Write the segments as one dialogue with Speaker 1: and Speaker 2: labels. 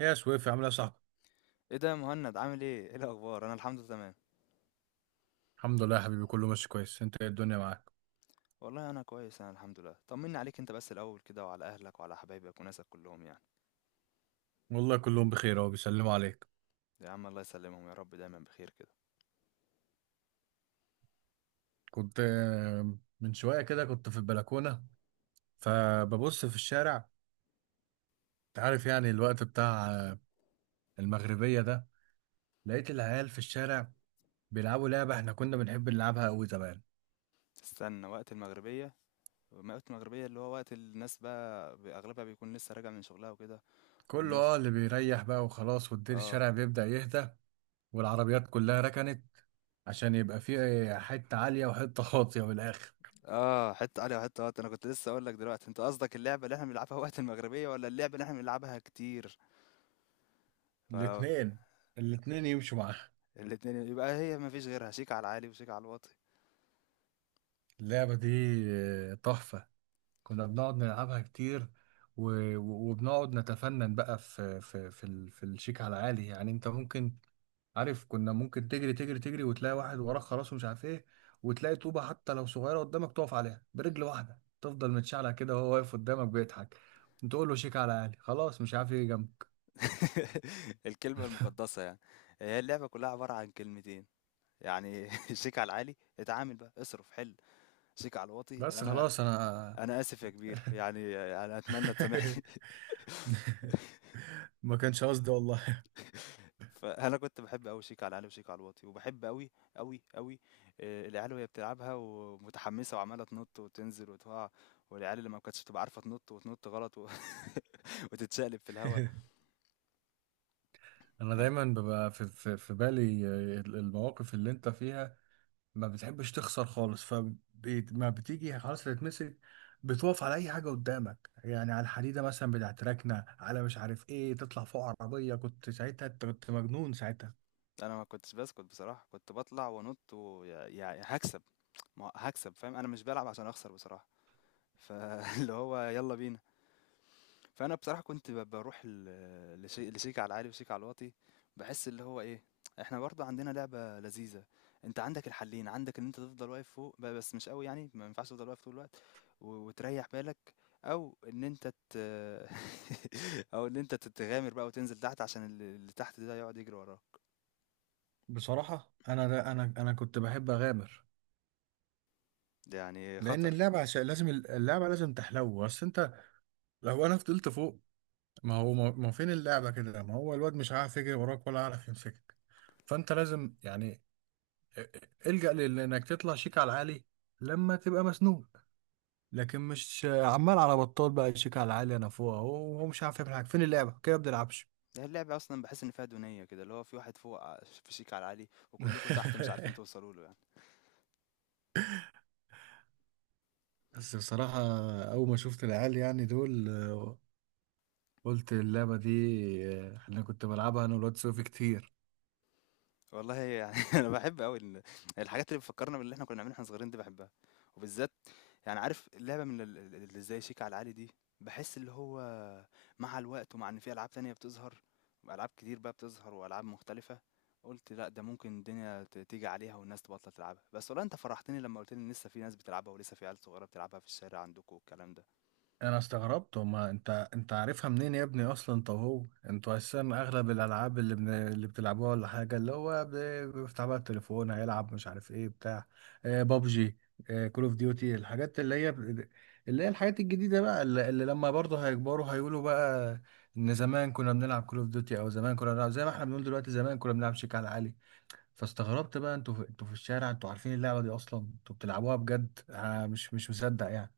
Speaker 1: يا سويف، عامل ايه يا صاحبي؟
Speaker 2: ايه ده يا مهند؟ عامل ايه؟ ايه الاخبار؟ انا الحمد لله تمام.
Speaker 1: الحمد لله يا حبيبي، كله ماشي كويس. انت ايه الدنيا معاك؟
Speaker 2: والله انا كويس، انا الحمد لله. طمني عليك انت بس الاول كده، وعلى اهلك وعلى حبايبك وناسك كلهم يعني.
Speaker 1: والله كلهم بخير، اهو بيسلموا عليك.
Speaker 2: يا عم الله يسلمهم يا رب، دايما بخير كده.
Speaker 1: كنت من شويه كده كنت في البلكونه، فببص في الشارع. انت عارف يعني الوقت بتاع المغربيه ده، لقيت العيال في الشارع بيلعبوا لعبه احنا كنا بنحب نلعبها قوي زمان.
Speaker 2: استنى، وقت المغربيه؟ وقت المغربيه اللي هو وقت الناس بقى اغلبها بيكون لسه راجع من شغلها وكده.
Speaker 1: كله
Speaker 2: والناس،
Speaker 1: اللي بيريح بقى وخلاص، والدير
Speaker 2: اه
Speaker 1: الشارع بيبدأ يهدى، والعربيات كلها ركنت، عشان يبقى فيه حته عاليه وحته واطيه من الاخر.
Speaker 2: اه حته علي وحته وقت. انا كنت لسه اقول لك دلوقتي، انت قصدك اللعبه اللي احنا بنلعبها وقت المغربيه ولا اللعبه اللي احنا بنلعبها كتير؟ اه،
Speaker 1: الاتنين، الاتنين يمشوا معاها.
Speaker 2: الاتنين يبقى، هي مفيش غيرها، شيك على العالي وشيك على الواطي.
Speaker 1: اللعبة دي تحفة، كنا بنقعد نلعبها كتير. و- و- وبنقعد نتفنن بقى في الشيك على عالي. يعني انت ممكن، عارف، كنا ممكن تجري تجري تجري وتلاقي واحد وراك خلاص ومش عارف ايه، وتلاقي طوبة حتى لو صغيرة قدامك تقف عليها برجل واحدة، تفضل متشعلع كده وهو واقف قدامك بيضحك، تقول له شيك على عالي خلاص، مش عارف ايه جنبه.
Speaker 2: الكلمة المقدسة يعني. هي اللعبة كلها عبارة عن كلمتين يعني. شيك على العالي، اتعامل بقى اصرف حل. شيك على الواطي
Speaker 1: بس
Speaker 2: انا.
Speaker 1: خلاص انا.
Speaker 2: انا اسف يا كبير يعني، انا اتمنى تسامحني.
Speaker 1: ما كانش قصدي والله.
Speaker 2: فانا كنت بحب قوي شيك على العالي وشيك على الواطي، وبحب قوي قوي قوي العيال وهي بتلعبها ومتحمسة وعمالة تنط وتنزل وتقع. والعيال اللي ما كانتش بتبقى عارفة تنط وتنط غلط، وتتشقلب في الهوا.
Speaker 1: انا
Speaker 2: انا
Speaker 1: دايما ببقى في بالي المواقف اللي انت فيها، ما بتحبش تخسر خالص، فما بتيجي خلاص تتمسك، بتوقف على اي حاجه قدامك، يعني على الحديده مثلا بتاعت ركنه، على مش عارف ايه، تطلع فوق عربيه. كنت ساعتها، أنت كنت مجنون ساعتها.
Speaker 2: انا ما كنتش بسكت بصراحة، كنت بطلع وانط ويعني هكسب. ما هو هاكسب فاهم، أنا مش بالعب عشان أخسر بصراحة، فاللي هو يالّا بينا. فأنا بصراحة كنت باروح ل لشي لشيك على العالي وشيك على الواطي، باحس اللي هو إيه، إحنا برضه عندنا لعبة لذيذة. أنت عندك الحلّين، عندك إن أنت تفضل واقف فوق بس مش أوي يعني، ما ينفعش تفضل واقف طول الوقت وتريّح بالك، أو إن أنت ت أو إن أنت تغامر بقى وتنزل تحت عشان اللي تحت ده يقعد يجري وراك،
Speaker 1: بصراحه انا ده انا كنت بحب اغامر،
Speaker 2: يعني
Speaker 1: لان
Speaker 2: خطر.
Speaker 1: اللعبه، عشان لازم اللعبه لازم تحلو. بس انت لو انا فضلت فوق، ما هو ما فين اللعبه كده؟ ما هو الواد مش عارف يجري وراك ولا عارف يمسكك، فانت لازم يعني الجأ لانك تطلع شيك على العالي لما تبقى مسنون. لكن مش عمال على بطال بقى، شيك على العالي انا فوق اهو وهو مش عارف يعمل حاجه، فين اللعبه كده؟ ما بنلعبش.
Speaker 2: ده اللعبة أصلًا باحس إن فيها دونية كده، اللي هو في واحد فوق ع فشيك على العالي وكلكم تحت مش عارفين توصلوا له يعني.
Speaker 1: بس بصراحه، اول ما شفت العيال يعني دول، قلت اللعبه دي، انا كنت بلعبها انا والواد سوفي كتير.
Speaker 2: والله يعني أنا باحب أوي الحاجات اللي بتفكّرنا باللي إحنا كنا بنعمله واحنا صغيرين دي، باحبها، وبالذات يعني عارف اللعبة من ال ال اللي زي شيك على العالي دي، باحس اللي هو مع الوقت، ومع إن في ألعاب تانية بتظهر، وألعاب كتير بقى بتظهر وألعاب مختلفة، قُلت لأ ده ممكن الدنيا تيجي عليها والناس تبطّل تلعبها، بس والله أنت فرحتني لمّا قُلت لي إن لسه في ناس بتلعبها، ولسه في عيال صغيرة بتلعبها في الشارع عندكم والكلام ده.
Speaker 1: انا استغربت، وما انت عارفها منين يا ابني اصلا؟ طب هو انتوا اساسا اغلب الالعاب اللي بتلعبوها ولا حاجه، اللي هو بيفتح بقى التليفون هيلعب مش عارف ايه بتاع، آه بابجي، آه كول اوف ديوتي، الحاجات اللي هي الحاجات الجديده بقى، اللي لما برضه هيكبروا هيقولوا بقى ان زمان كنا بنلعب كول اوف ديوتي، او زمان كنا بنلعب، زي ما احنا بنقول دلوقتي زمان كنا بنلعب شيك على عالي. فاستغربت بقى، انتوا في الشارع انتوا عارفين اللعبه دي اصلا؟ انتوا بتلعبوها بجد؟ انا مش مصدق يعني.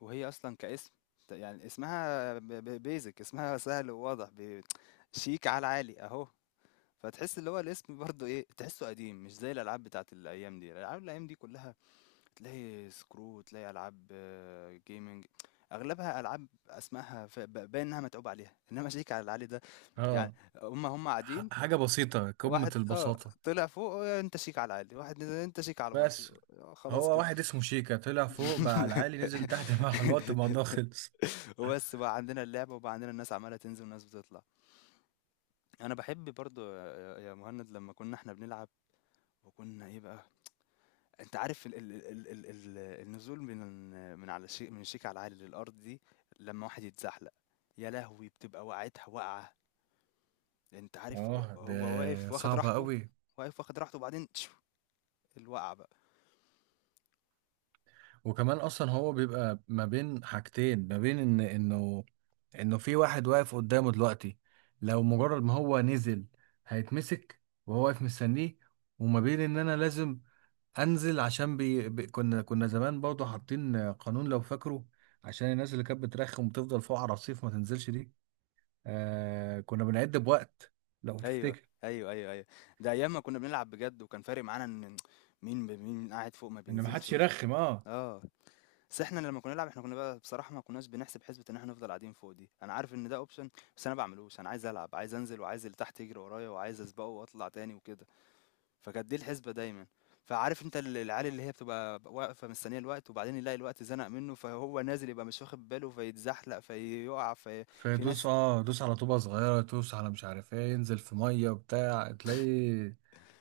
Speaker 2: وهي اصلا كاسم، يعني اسمها بيزك، اسمها سهل وواضح، شيك على العالي اهو. فتحس اللي هو الاسم برضه ايه، تحسه قديم، مش زي الالعاب بتاعت الايام دي. الالعاب الايام دي كلها تلاقي سكرو، تلاقي العاب جيمنج، اغلبها العاب اسمائها باين انها متعوب عليها، انما شيك على العالي ده يعني.
Speaker 1: اه،
Speaker 2: هم قاعدين،
Speaker 1: حاجة بسيطة، قمة
Speaker 2: واحد
Speaker 1: البساطة.
Speaker 2: طلع فوق، انت شيك على العالي، واحد نزل انت شيك على الواطي.
Speaker 1: بس
Speaker 2: خلاص
Speaker 1: هو
Speaker 2: كده.
Speaker 1: واحد اسمه شيكا طلع فوق بقى على العالي، نزل تحت، مع الوقت الموضوع خلص.
Speaker 2: وبس بقى عندنا اللعبة، وبقى عندنا الناس عمالة تنزل وناس بتطلع. انا بحب برضو يا مهند، لما كنا احنا بنلعب وكنا ايه بقى، انت عارف ال ال ال ال ال النزول من على شيء، من شيك على العالي للارض دي، لما واحد يتزحلق، يا لهوي بتبقى وقعتها وقعة. انت عارف هو
Speaker 1: اه، ده
Speaker 2: هو واقف واخد
Speaker 1: صعبة
Speaker 2: راحته،
Speaker 1: قوي.
Speaker 2: واقف واخد راحته وبعدين تشو، الوقعة بقى.
Speaker 1: وكمان اصلا هو بيبقى ما بين حاجتين، ما بين انه انه في واحد واقف قدامه دلوقتي، لو مجرد ما هو نزل هيتمسك وهو واقف مستنيه، وما بين ان انا لازم انزل، عشان كنا زمان برضه حاطين قانون لو فاكره، عشان الناس اللي كانت بترخم وتفضل فوق على الرصيف ما تنزلش دي. آه كنا بنعد بوقت لو
Speaker 2: ايوه،
Speaker 1: تفتكر،
Speaker 2: ايوه، ايوه، ايوه، ده ايام ما كنا بنلعب بجد، وكان فارق معانا ان مين قاعد فوق ما
Speaker 1: ان ما
Speaker 2: بينزلش
Speaker 1: حدش
Speaker 2: ومين.
Speaker 1: يرخم اه.
Speaker 2: اه بس احنا لما كنا نلعب، احنا كنا بقى بصراحة ما كناش بنحسب حسبة ان احنا نفضل قاعدين فوق دي. انا عارف ان ده اوبشن، بس انا بعملوش. انا عايز العب، عايز انزل، وعايز اللي تحت يجري ورايا، وعايز اسبقه واطلع تاني وكده. فكانت دي الحسبة دايما. فعارف انت العيال اللي هي بتبقى واقفة مستنية الوقت، وبعدين يلاقي الوقت زنق منه فهو نازل، يبقى مش واخد باله فيتزحلق فيقع. في في
Speaker 1: فدوس،
Speaker 2: ناس،
Speaker 1: دوس على طوبه صغيره، دوس على مش عارف ايه، ينزل في ميه وبتاع، تلاقيه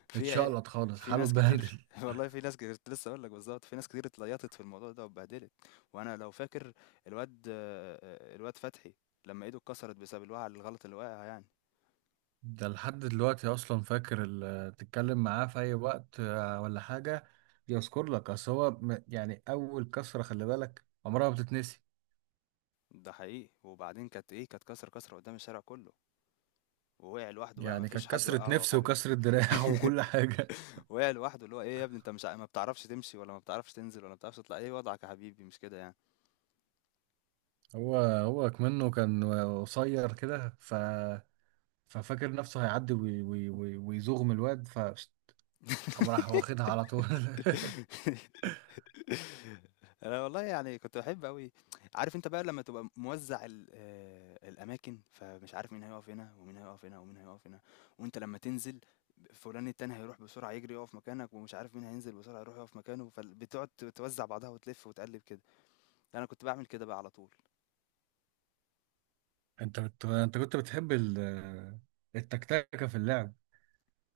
Speaker 2: في عي-
Speaker 1: اتشقلط خالص،
Speaker 2: في
Speaker 1: حاله
Speaker 2: ناس كتير،
Speaker 1: اتبهدل.
Speaker 2: والله في ناس كتير كنت لسه اقول لك بالظبط، في ناس كتير اتليطت في الموضوع ده واتبهدلت. وانا لو فاكر الواد، الواد فتحي، لما ايده اتكسرت بسبب الوقعه الغلط اللي وقعها يعني.
Speaker 1: ده لحد دلوقتي اصلا فاكر، تتكلم معاه في اي وقت ولا حاجه يذكر لك، اصل هو يعني اول كسره خلي بالك عمرها ما بتتنسي.
Speaker 2: ده حقيقي، وبعدين كانت ايه، كانت كسر، كسر قدام الشارع كله، ووقع لوحده بقى،
Speaker 1: يعني
Speaker 2: مفيش
Speaker 1: كانت
Speaker 2: حد
Speaker 1: كسره
Speaker 2: وقعه او
Speaker 1: نفس
Speaker 2: حاجه.
Speaker 1: وكسره دراع وكل حاجه.
Speaker 2: وقع لوحده، اللي هو ايه يا ابني، انت مش ع- ما بتعرفش تمشي، ولا ما بتعرفش تنزل، ولا ما بتعرفش تطلع، ايه وضعك يا حبيبي، مش كده يعني.
Speaker 1: هو كمنه كان قصير كده، ففاكر نفسه هيعدي ويزوغم الواد، قام راح واخدها على طول.
Speaker 2: أنا والله يعني كنت باحب أوي. عارف أنت بقى لمّا تبقى موزّع ال الأماكن، فمش عارف مين هيقف هنا، ومين هيقف هنا، ومين هيقف هنا، وأنت لمّا تنزل فلان التاني هيروح بسرعة يجري يقف مكانك، ومش عارف مين هينزل بسرعة يروح يقف مكانه، فال بتقعد توزّع بعضها وتلِف وتقلِّب كده، أنا كنت باعمل كده بقى على طول.
Speaker 1: انت كنت بتحب التكتكه في اللعب.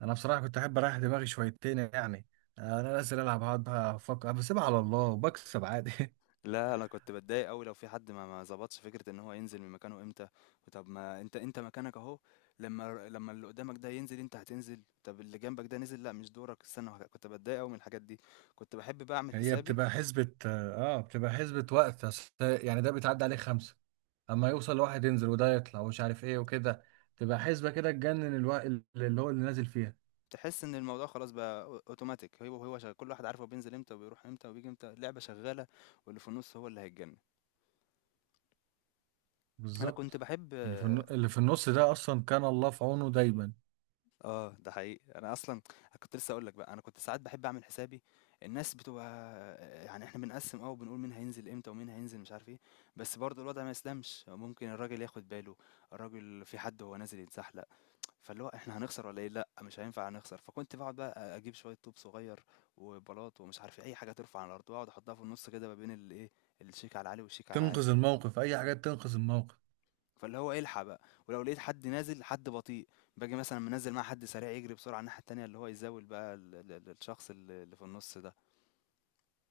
Speaker 1: انا بصراحه كنت احب اريح دماغي شويتين يعني، انا نازل العب هقعد بقى افكر؟ بسيبها على الله وبكسب عادي.
Speaker 2: لا انا كنت بتضايق قوي لو في حد ما ظبطش فكره ان هو ينزل من مكانه امتى. طب ما انت مكانك اهو، لما اللي قدامك ده ينزل انت هتنزل، طب اللي جنبك ده نزل، لا مش دورك استنى، كنت بتضايق قوي من الحاجات دي. كنت بحب بقى اعمل
Speaker 1: هي
Speaker 2: حسابي.
Speaker 1: بتبقى حسبة، بتبقى حسبة وقت، أصل يعني ده بيتعدى عليه خمسة اما يوصل، واحد ينزل وده يطلع ومش عارف ايه وكده، تبقى حسبة كده تجنن، الوقت اللي هو اللي نازل فيها.
Speaker 2: تحس ان الموضوع خلاص بقى اوتوماتيك، هو شغال، كل واحد عارف هو بينزل امتى وبيروح امتى وبيجي امتى، اللعبه شغاله، واللي في النص هو اللي هيتجنن. انا كنت
Speaker 1: بالظبط.
Speaker 2: بحب.
Speaker 1: اللي في اللي في النص ده اصلا كان الله في عونه دايما،
Speaker 2: ده حقيقي. أنا أصلًا كنت لسه هاقول لك بقى، أنا كنت ساعات باحب أعمل حسابي. الناس بتبقى، يعني إحنا بنقسّم، وبنقول مين هينزل إمتى ومين هينزل مش عارف إيه، بس برضه الوضع ما يسلمش، ممكن الراجل ياخد باله، الراجل في حد وهو نازل يتزحلق، فاللي هو إحنا هنخسر والّا إيه؟ لأ، مش هينفع هنخسر، فكنت باقعد بقى أجيب شوية طوب صغير وبلاط ومش عارف إيه، أي حاجة ترفع على الأرض، وأقعد أحطها في النُص كده ما بين الإيه، الشيك على العالي والشيك على العالي.
Speaker 1: تنقذ الموقف، اي حاجه تنقذ الموقف.
Speaker 2: فاللي هو الحق بقى، ولو لقيت حد نازل، حد بطيء، باجي مثلا منزل مع حد سريع يجري بسرعه الناحيه التانيه، اللي هو يزاول بقى الشخص اللي في النص ده.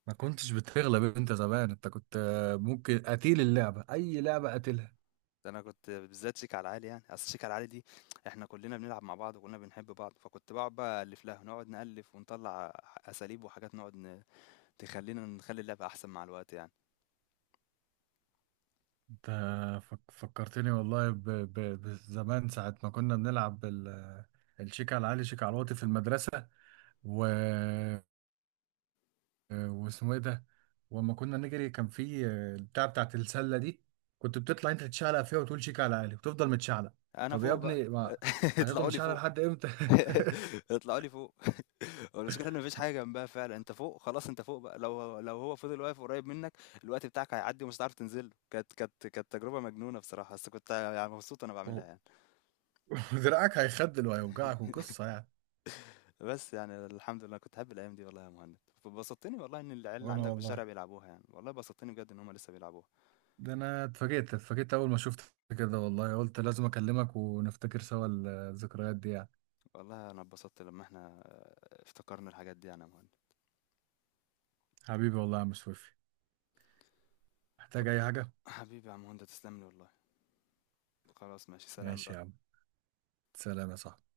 Speaker 1: ما كنتش بتغلب انت زمان، انت كنت ممكن قتيل اللعبه، اي لعبه قتلها
Speaker 2: ده انا كنت بالذات شيك على العالي يعني، اصل شيك على العالي دي احنا كلنا بنلعب مع بعض وكلنا بنحب بعض، فكنت بقعد بقى الف لها، نقعد نالف ونطلع اساليب وحاجات، تخلينا نخلي اللعبه احسن مع الوقت يعني.
Speaker 1: انت. فكرتني والله ب- ب- بزمان ساعه ما كنا بنلعب الشيك على العالي شيك على الواطي في المدرسه. واسمه ايه ده؟ واما كنا نجري كان في البتاع بتاعت السله دي، كنت بتطلع انت تتشعلق فيها وتقول شيك على عالي وتفضل متشعلق.
Speaker 2: انا
Speaker 1: طب يا
Speaker 2: فوق بقى،
Speaker 1: ابني ما هتفضل
Speaker 2: اطلعوا لي
Speaker 1: متشعلق
Speaker 2: فوق.
Speaker 1: لحد امتى؟
Speaker 2: اطلعوا لي فوق. هو المشكلة إن ما فيش حاجة جنبها فعلًا، أنت فوق خلاص، أنت فوق بقى، لو هو فضل واقف قريب منك، الوقت بتاعك هيعدّي ومش هتعرف تنزل له. كانت تجربة مجنونة بصراحة، بس كنت يعني مبسوط وأنا باعملها
Speaker 1: و-
Speaker 2: يعني.
Speaker 1: ودراعك هيخدل وهيوجعك وقصه يعني.
Speaker 2: بس يعني الحمد لله كنت باحب الأيام دي والله يا مهند. فبسطتني والله إن العيال اللي
Speaker 1: وانا
Speaker 2: عندك في الشارع
Speaker 1: والله،
Speaker 2: بيلعبوها يعني، والله بسطتني بجد إن هم لسه بيلعبوها.
Speaker 1: ده انا اتفاجئت اتفاجئت اول ما شفت كده والله، قلت لازم اكلمك ونفتكر سوا الذكريات دي يعني.
Speaker 2: والله أنا اتبسطت لمّا إحنا افتكرنا الحاجات دي يعني يا مهند.
Speaker 1: حبيبي والله يا عم سويفي، محتاج اي حاجه.
Speaker 2: حبيبي يا عم هند، تسلم لي والله. خلاص ماشي، سلام
Speaker 1: ماشي يا عم،
Speaker 2: بقى.
Speaker 1: سلام يا صاحبي.